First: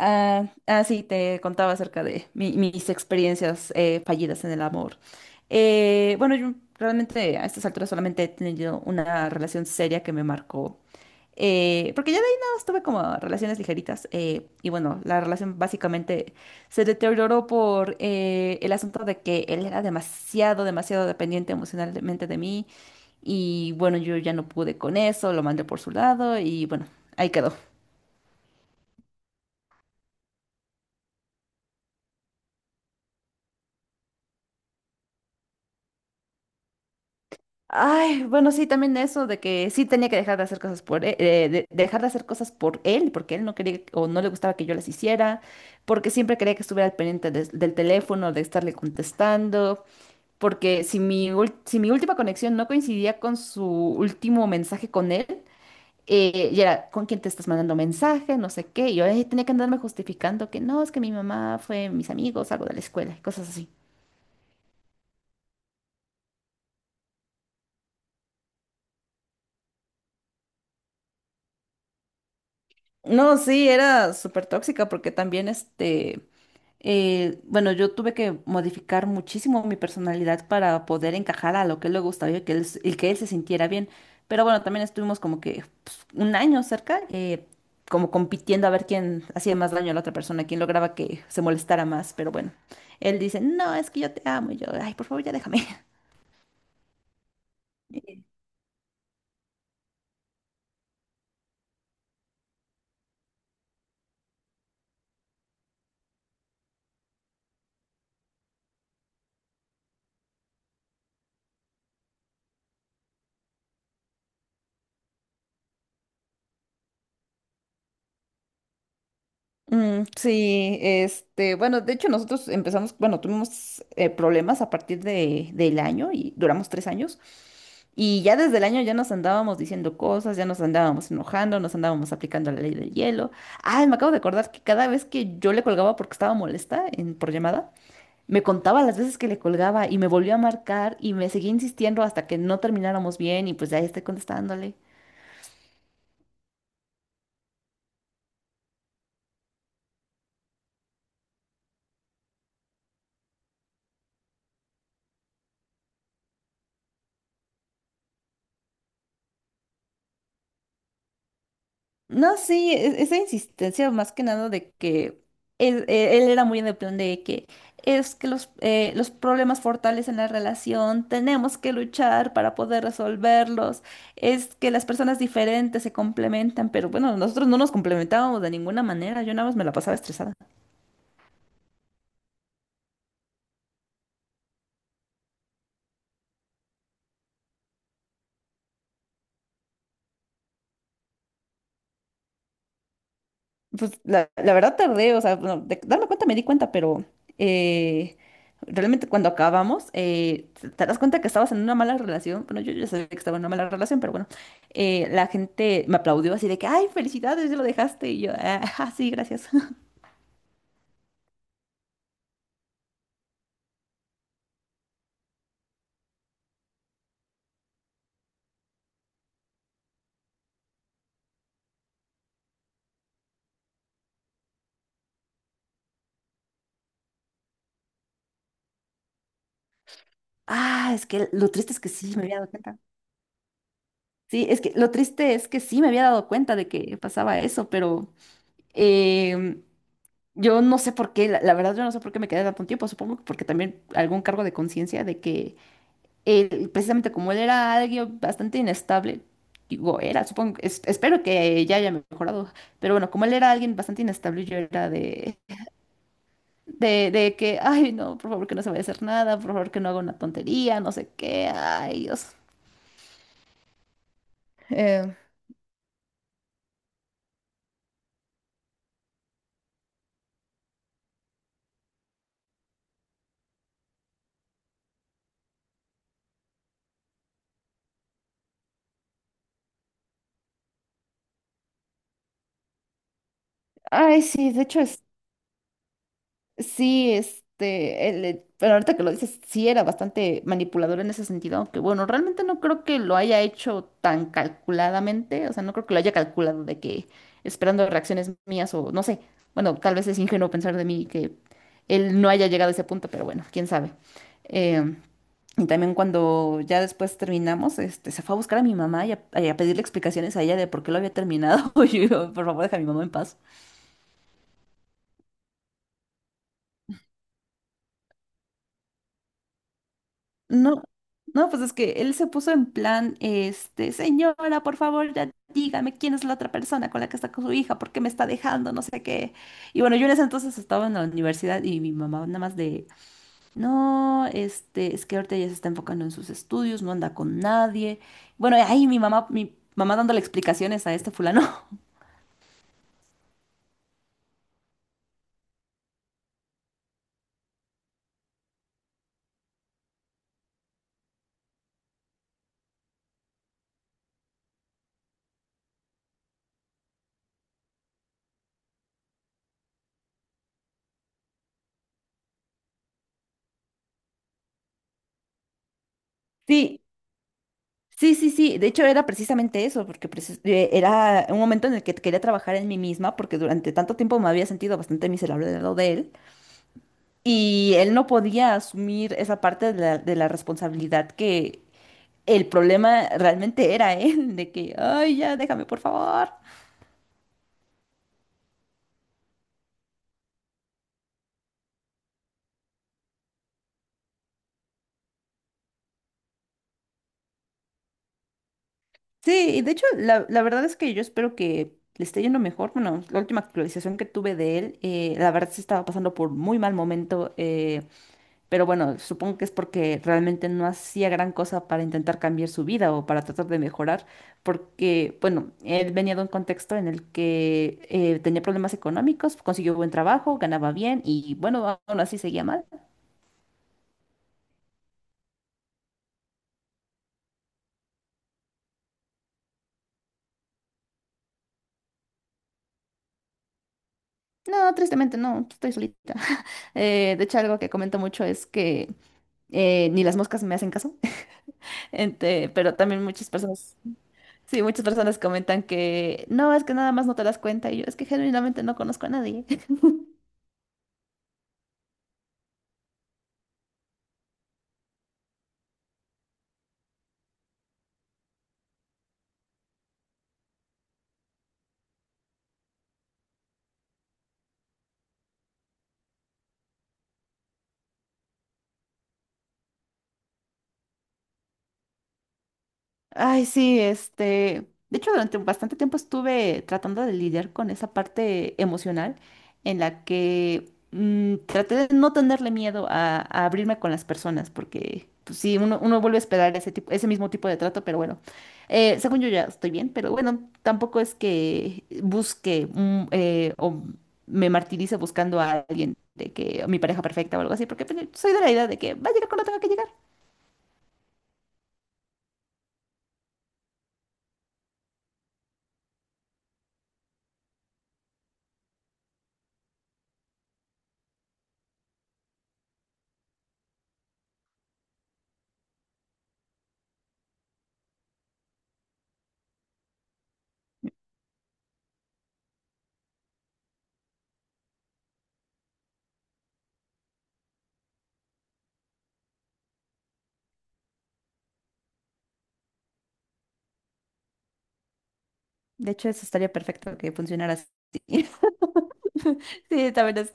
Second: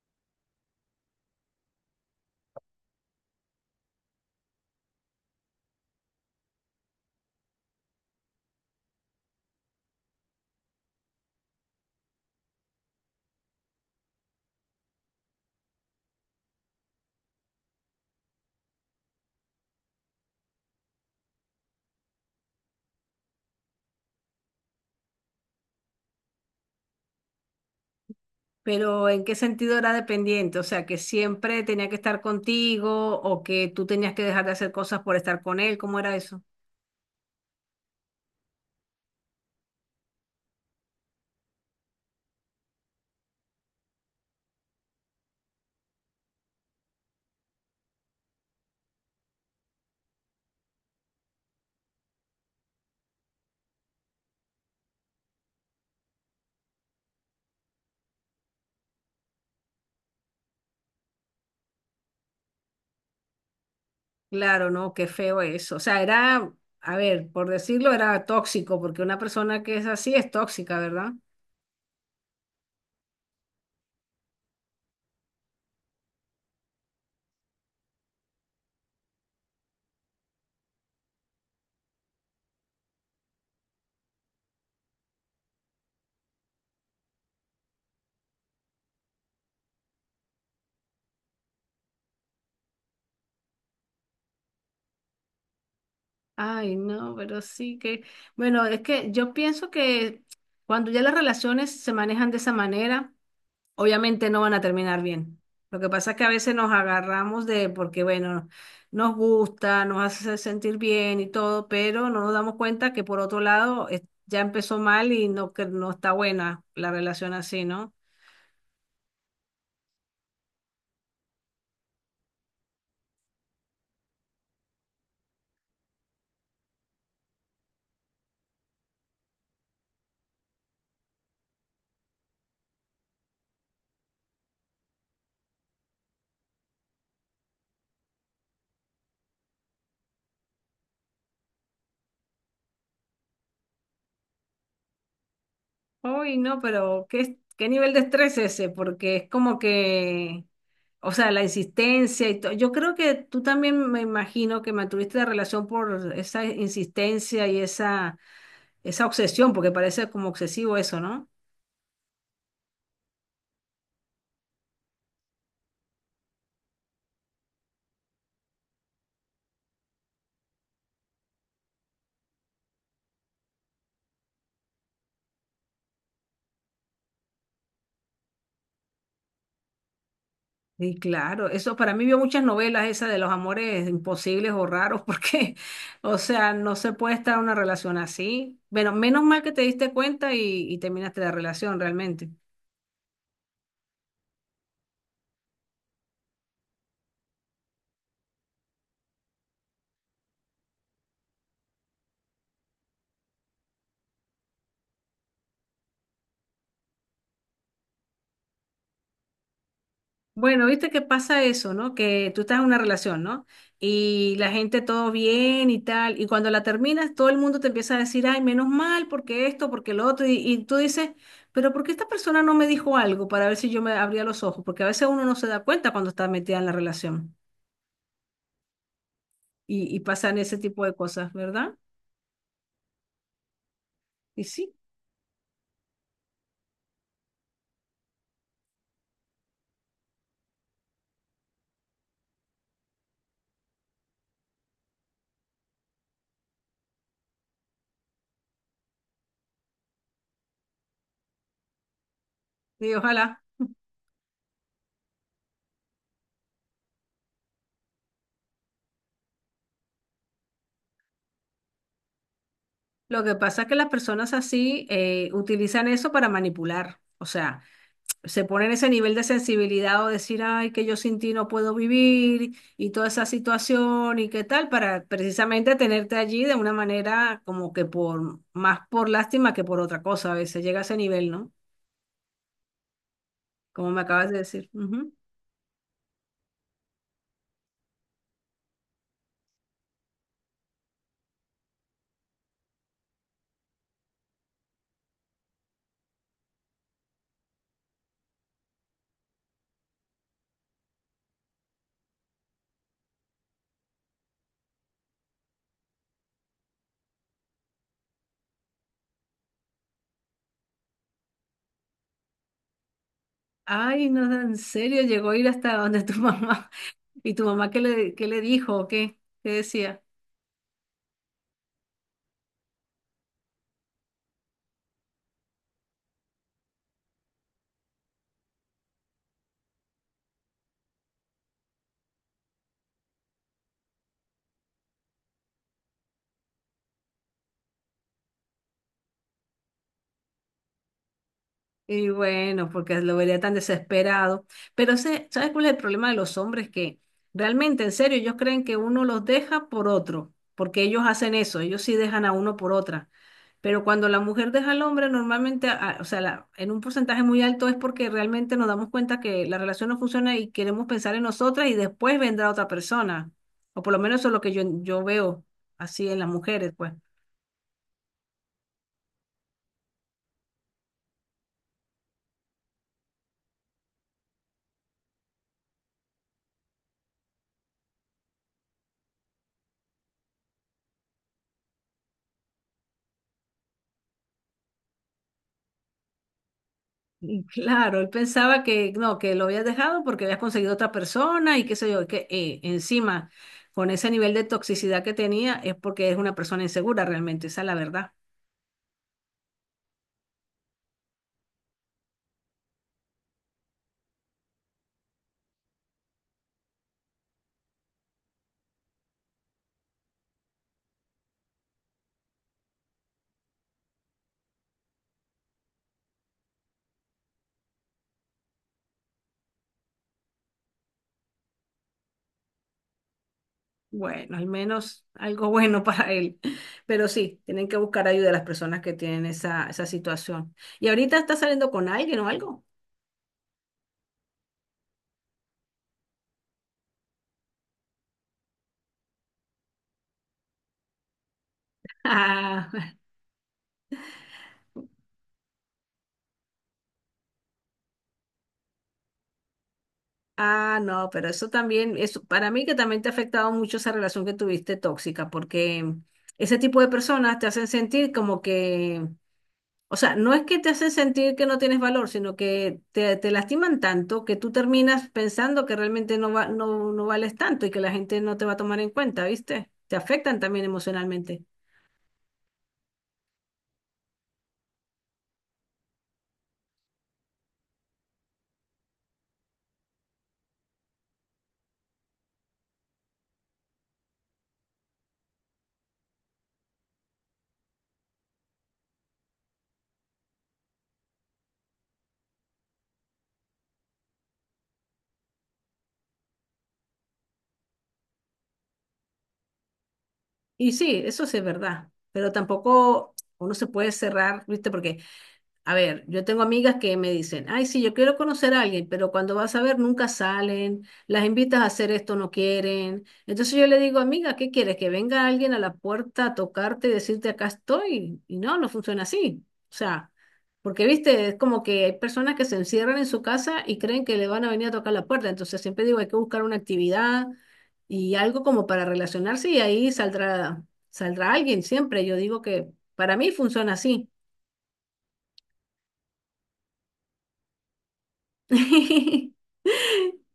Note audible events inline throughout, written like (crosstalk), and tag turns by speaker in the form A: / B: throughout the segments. A: Ah, ah, sí, te contaba acerca de mis experiencias fallidas en el amor. Bueno, yo realmente a estas alturas solamente he tenido una relación seria que me marcó. Porque ya de ahí nada más tuve como relaciones ligeritas. Y bueno, la relación básicamente se deterioró por el asunto de que él era demasiado dependiente emocionalmente de mí. Y bueno, yo ya no pude con eso, lo mandé por su lado y bueno, ahí quedó.
B: Pero ¿en qué sentido era dependiente? O sea, ¿que siempre tenía que estar contigo o que tú tenías que dejar de hacer cosas por estar con él? ¿Cómo era eso?
A: Ay, bueno, sí, también eso de que sí tenía que dejar de hacer cosas por él, dejar de hacer cosas por él, porque él no quería o no le gustaba que yo las hiciera, porque siempre quería que estuviera al pendiente del teléfono, de estarle contestando, porque si mi última conexión no coincidía con su último mensaje con él, y era, ¿con quién te estás mandando mensaje? No sé qué, y yo tenía que andarme justificando que no, es que mi mamá fue mis amigos, algo de la escuela, y cosas así.
B: Claro, no, qué feo eso. O sea, era, a ver, por decirlo, era tóxico, porque una persona que es así es tóxica, ¿verdad?
A: No, sí, era súper tóxica porque también este... Bueno, yo tuve que modificar muchísimo mi personalidad para poder encajar a lo que él le gustaba y que y que él se sintiera bien. Pero bueno, también estuvimos como que pues, un año cerca, como compitiendo a ver quién hacía más daño a la otra persona, quién lograba que se molestara más. Pero bueno, él dice, no, es que yo te amo. Y yo, ay, por favor, ya déjame.
B: Ay, no, pero sí que,
A: (laughs)
B: bueno, es que yo pienso que cuando ya las relaciones se manejan de esa manera, obviamente no van a terminar bien. Lo que pasa es que a veces nos agarramos de, porque bueno, nos gusta, nos hace sentir bien y todo, pero no nos damos cuenta que por otro lado es- ya empezó mal y no, que no está buena la relación así, ¿no?
A: Mm, sí, este, bueno, de hecho nosotros empezamos, bueno, tuvimos problemas a partir del año y duramos 3 años. Y ya desde el año ya nos andábamos diciendo cosas, ya nos andábamos enojando, nos andábamos aplicando la ley del hielo. Ay, me acabo de acordar que cada vez que yo le colgaba porque estaba molesta en, por llamada, me contaba las veces que le colgaba y me volvió a marcar y me seguía insistiendo hasta que no termináramos bien y pues ya estoy contestándole.
B: Uy, no, pero ¿qué, qué nivel de estrés es ese? Porque es como que, o sea, la insistencia y todo. Yo creo que tú también, me imagino que mantuviste la relación por esa insistencia y esa obsesión, porque parece como obsesivo eso, ¿no?
A: No, sí, esa insistencia más que nada de que él era muy en el plan de que es que los problemas fortales en la relación, tenemos que luchar para poder resolverlos, es que las personas diferentes se complementan, pero bueno, nosotros no nos complementábamos de ninguna manera, yo nada más me la pasaba estresada.
B: Sí, claro, eso para mí vio muchas novelas esa de los amores imposibles o raros porque, (laughs) o sea, no se puede estar en una relación así. Bueno, menos mal que te diste cuenta y terminaste la relación realmente.
A: Pues la verdad tardé, o sea, bueno, de darme cuenta me di cuenta, pero eh, realmente cuando acabamos, te das cuenta que estabas en una mala relación. Bueno, yo ya sabía que estaba en una mala relación, pero bueno, la gente me aplaudió así de que, ay, felicidades, ya lo dejaste. Y yo, ah, (laughs) ajá, sí, gracias. (laughs)
B: Bueno, viste que pasa eso, ¿no? Que tú estás en una relación, ¿no? Y la gente todo bien y tal, y cuando la terminas todo el mundo te empieza a decir, ay, menos mal porque esto, porque lo otro, y tú dices, pero ¿por qué esta persona no me dijo algo para ver si yo me abría los ojos? Porque a veces uno no se da cuenta cuando está metida en la relación. Y, y pasan ese tipo
A: Ah,
B: de
A: es que
B: cosas,
A: lo triste
B: ¿verdad?
A: es que sí, me había dado cuenta.
B: Y
A: Sí, es
B: sí,
A: que lo triste es que sí, me había dado cuenta de que pasaba eso, pero em, yo no sé por qué, la verdad yo no sé por qué me quedé tanto tiempo, supongo que porque también algún cargo de conciencia de que él, precisamente como él era alguien bastante inestable, digo, era, supongo, espero que ya haya mejorado,
B: y
A: pero bueno, como él
B: ojalá.
A: era alguien bastante inestable, yo era de que, ay, no, por favor que no se vaya a hacer nada, por favor que no haga una tontería, no sé qué, ay, Dios.
B: Lo que pasa es que las personas así
A: Eh,
B: utilizan eso para manipular. O sea, se ponen ese nivel de sensibilidad o decir, ay, que yo sin ti no puedo vivir y toda esa situación y qué tal, para precisamente tenerte allí de una manera como que por más por lástima que por otra cosa. A veces llega a ese nivel, ¿no? Como me
A: Ay,
B: acabas de
A: sí, de
B: decir.
A: hecho,
B: Ujú.
A: sí, este, pero ahorita que lo dices, sí era bastante manipulador en ese sentido, aunque bueno, realmente no creo que lo haya hecho tan calculadamente, o sea, no creo que lo haya calculado de que esperando reacciones mías o no sé, bueno, tal vez es ingenuo pensar de mí que él no haya llegado a ese punto, pero bueno, quién sabe. Eh, y también cuando ya después terminamos, este, se fue a buscar a mi mamá y a pedirle explicaciones a ella de por qué lo había terminado, (laughs) y yo, por favor, deja a mi mamá en paz.
B: Ay, no, en serio, ¿llegó a ir hasta donde tu mamá? (laughs) ¿Y tu mamá qué le dijo o qué? ¿Qué decía?
A: No, no, pues es que él se puso en plan, este, señora, por favor, ya dígame quién es la otra persona con la que está con su hija, por qué me está dejando, no sé qué. Y bueno, yo en ese entonces estaba en la universidad y mi mamá nada más de, no, este, es que ahorita ya se está enfocando en sus estudios, no anda con nadie. Bueno, ahí mi mamá dándole explicaciones a este fulano. (laughs)
B: Y bueno, porque lo vería tan desesperado. Pero sé, ¿sabes cuál es el problema de los hombres? Que realmente, en serio, ellos creen que uno los deja por otro, porque ellos hacen eso, ellos sí dejan a uno por otra. Pero cuando la mujer deja al hombre, normalmente, a- o sea, la- en un porcentaje muy alto es porque realmente nos damos cuenta que la relación no funciona y queremos pensar en nosotras y después vendrá otra persona. O por lo menos eso es lo que yo veo así en las mujeres,
A: Sí,
B: pues.
A: sí, sí, sí. De hecho, era precisamente eso, porque era un momento en el que quería trabajar en mí misma, porque durante tanto tiempo me había sentido bastante miserable del lado de él. Y él no podía asumir esa parte de de la responsabilidad que el problema realmente era él, de que, ay, ya, déjame, por favor.
B: Y claro, él pensaba que no, que lo habías dejado porque habías conseguido otra persona y qué sé yo, que encima con ese nivel de toxicidad que tenía es porque es una persona insegura realmente, esa es la verdad.
A: Sí, y de hecho, la verdad es que yo espero que le esté yendo mejor. Bueno, la última actualización que tuve de él, la verdad se estaba pasando por muy mal momento. Pero bueno, supongo que es porque realmente no hacía gran cosa para intentar cambiar su vida o para tratar de mejorar, porque, bueno, él venía de un contexto en el que tenía problemas económicos, consiguió buen trabajo, ganaba bien y, bueno, aún así seguía mal.
B: Bueno, al menos algo bueno (laughs) para él. Pero sí, tienen que buscar ayuda a las personas que tienen esa, esa situación. ¿Y ahorita está saliendo con alguien o algo?
A: No, tristemente no, estoy solita. (laughs) De hecho, algo que comento mucho es que ni las moscas me hacen caso, (laughs)
B: Ah,
A: pero también muchas personas, sí, muchas personas comentan que no, es que nada más no te das cuenta y yo es que genuinamente no conozco a nadie.
B: (laughs) ah, no, pero eso también, eso, para mí que también te ha afectado mucho esa relación que tuviste tóxica, porque ese tipo de personas te hacen sentir como que, o sea, no es que te hacen sentir que no tienes valor, sino que te lastiman tanto que tú terminas pensando que realmente no, va, no, no vales tanto y que la gente no te va a tomar en cuenta, ¿viste? Te afectan también emocionalmente.
A: Ay, sí, este, de hecho durante bastante tiempo estuve tratando de lidiar con esa parte emocional en la que traté de no tenerle miedo a abrirme con las personas, porque pues, sí, uno vuelve a esperar ese mismo tipo de trato, pero bueno, según yo ya estoy bien, pero bueno, tampoco es que busque o me martirice buscando a alguien de que mi pareja perfecta o algo así, porque pues, soy de la idea de que va a llegar cuando tenga que llegar.
B: Y sí, eso sí es verdad, pero tampoco uno se puede cerrar, ¿viste? Porque, a ver, yo tengo amigas que me dicen, ay, sí, yo quiero conocer a alguien, pero cuando vas a ver nunca salen, las invitas a hacer esto, no quieren. Entonces yo le digo, amiga, ¿qué quieres? ¿Que venga alguien a la puerta a tocarte y decirte acá estoy? Y no, no funciona así. O sea, porque viste, es como que hay personas que se encierran en su casa y creen que le van a venir a tocar la puerta. Entonces siempre digo, hay que buscar una actividad y algo como para relacionarse y ahí saldrá, saldrá alguien siempre. Yo digo que para mí funciona así.
A: De hecho, eso estaría perfecto que funcionara así.
B: (laughs)
A: (laughs) Sí, también es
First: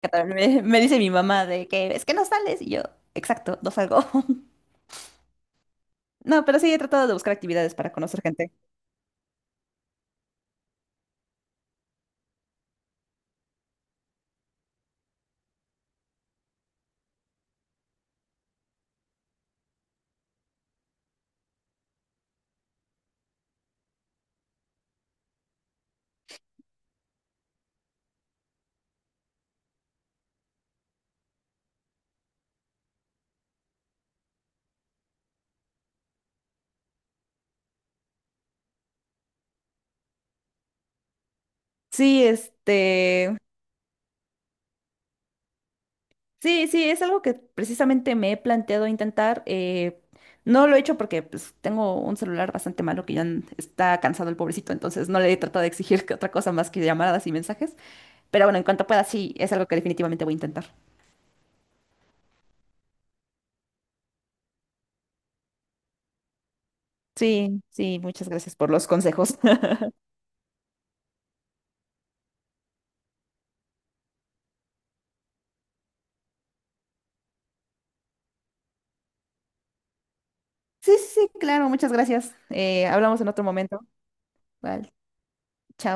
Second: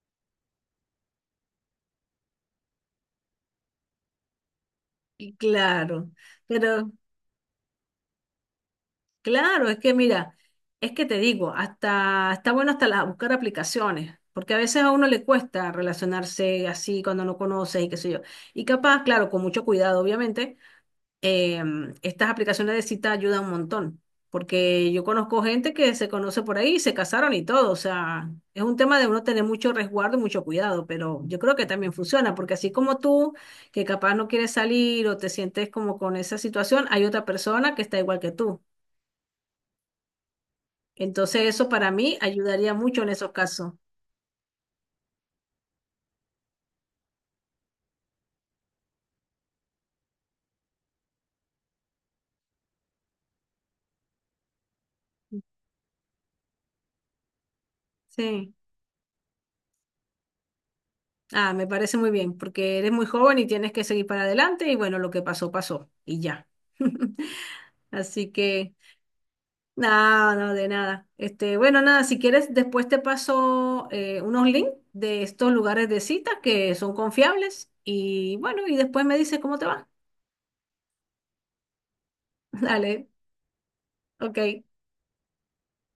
A: catalán. Me dice mi mamá de que es que no sales y yo, exacto, no salgo. (laughs)
B: Y claro,
A: No, pero sí he
B: pero
A: tratado de buscar actividades para conocer gente.
B: claro, es que mira, es que te digo, hasta está bueno hasta la- buscar aplicaciones, porque a veces a uno le cuesta relacionarse así cuando no conoces y qué sé yo. Y capaz, claro, con mucho cuidado, obviamente, eh, estas aplicaciones de cita ayudan un montón, porque yo conozco gente que se conoce por ahí, se casaron y todo, o sea, es un tema de uno tener mucho resguardo y mucho cuidado, pero yo creo que también funciona, porque así como tú, que capaz no quieres salir o te sientes como con esa situación, hay otra persona que está igual que tú. Entonces eso para mí
A: Sí,
B: ayudaría mucho en esos
A: este,
B: casos.
A: sí, sí, es algo que precisamente me he planteado intentar. No lo he hecho porque pues, tengo un celular bastante malo que ya está cansado el pobrecito, entonces no le he tratado de exigir (laughs) que otra cosa más que llamadas y mensajes. Pero
B: Sí.
A: bueno, en cuanto pueda, sí, es algo que definitivamente voy a intentar.
B: Ah, me parece muy bien, porque eres muy joven y tienes que seguir para adelante y bueno, lo que pasó, pasó y ya. (laughs)
A: Sí, sí, muchas
B: Así
A: gracias por
B: que...
A: los consejos.
B: No, no, de nada. Este, bueno, nada, si quieres, después te paso unos links de estos lugares de citas que son confiables y bueno, y después me dices cómo te va.
A: Sí, sí, sí, claro, muchas gracias.
B: (laughs) Dale,
A: Hablamos en otro momento.
B: ok.
A: Vale, chao.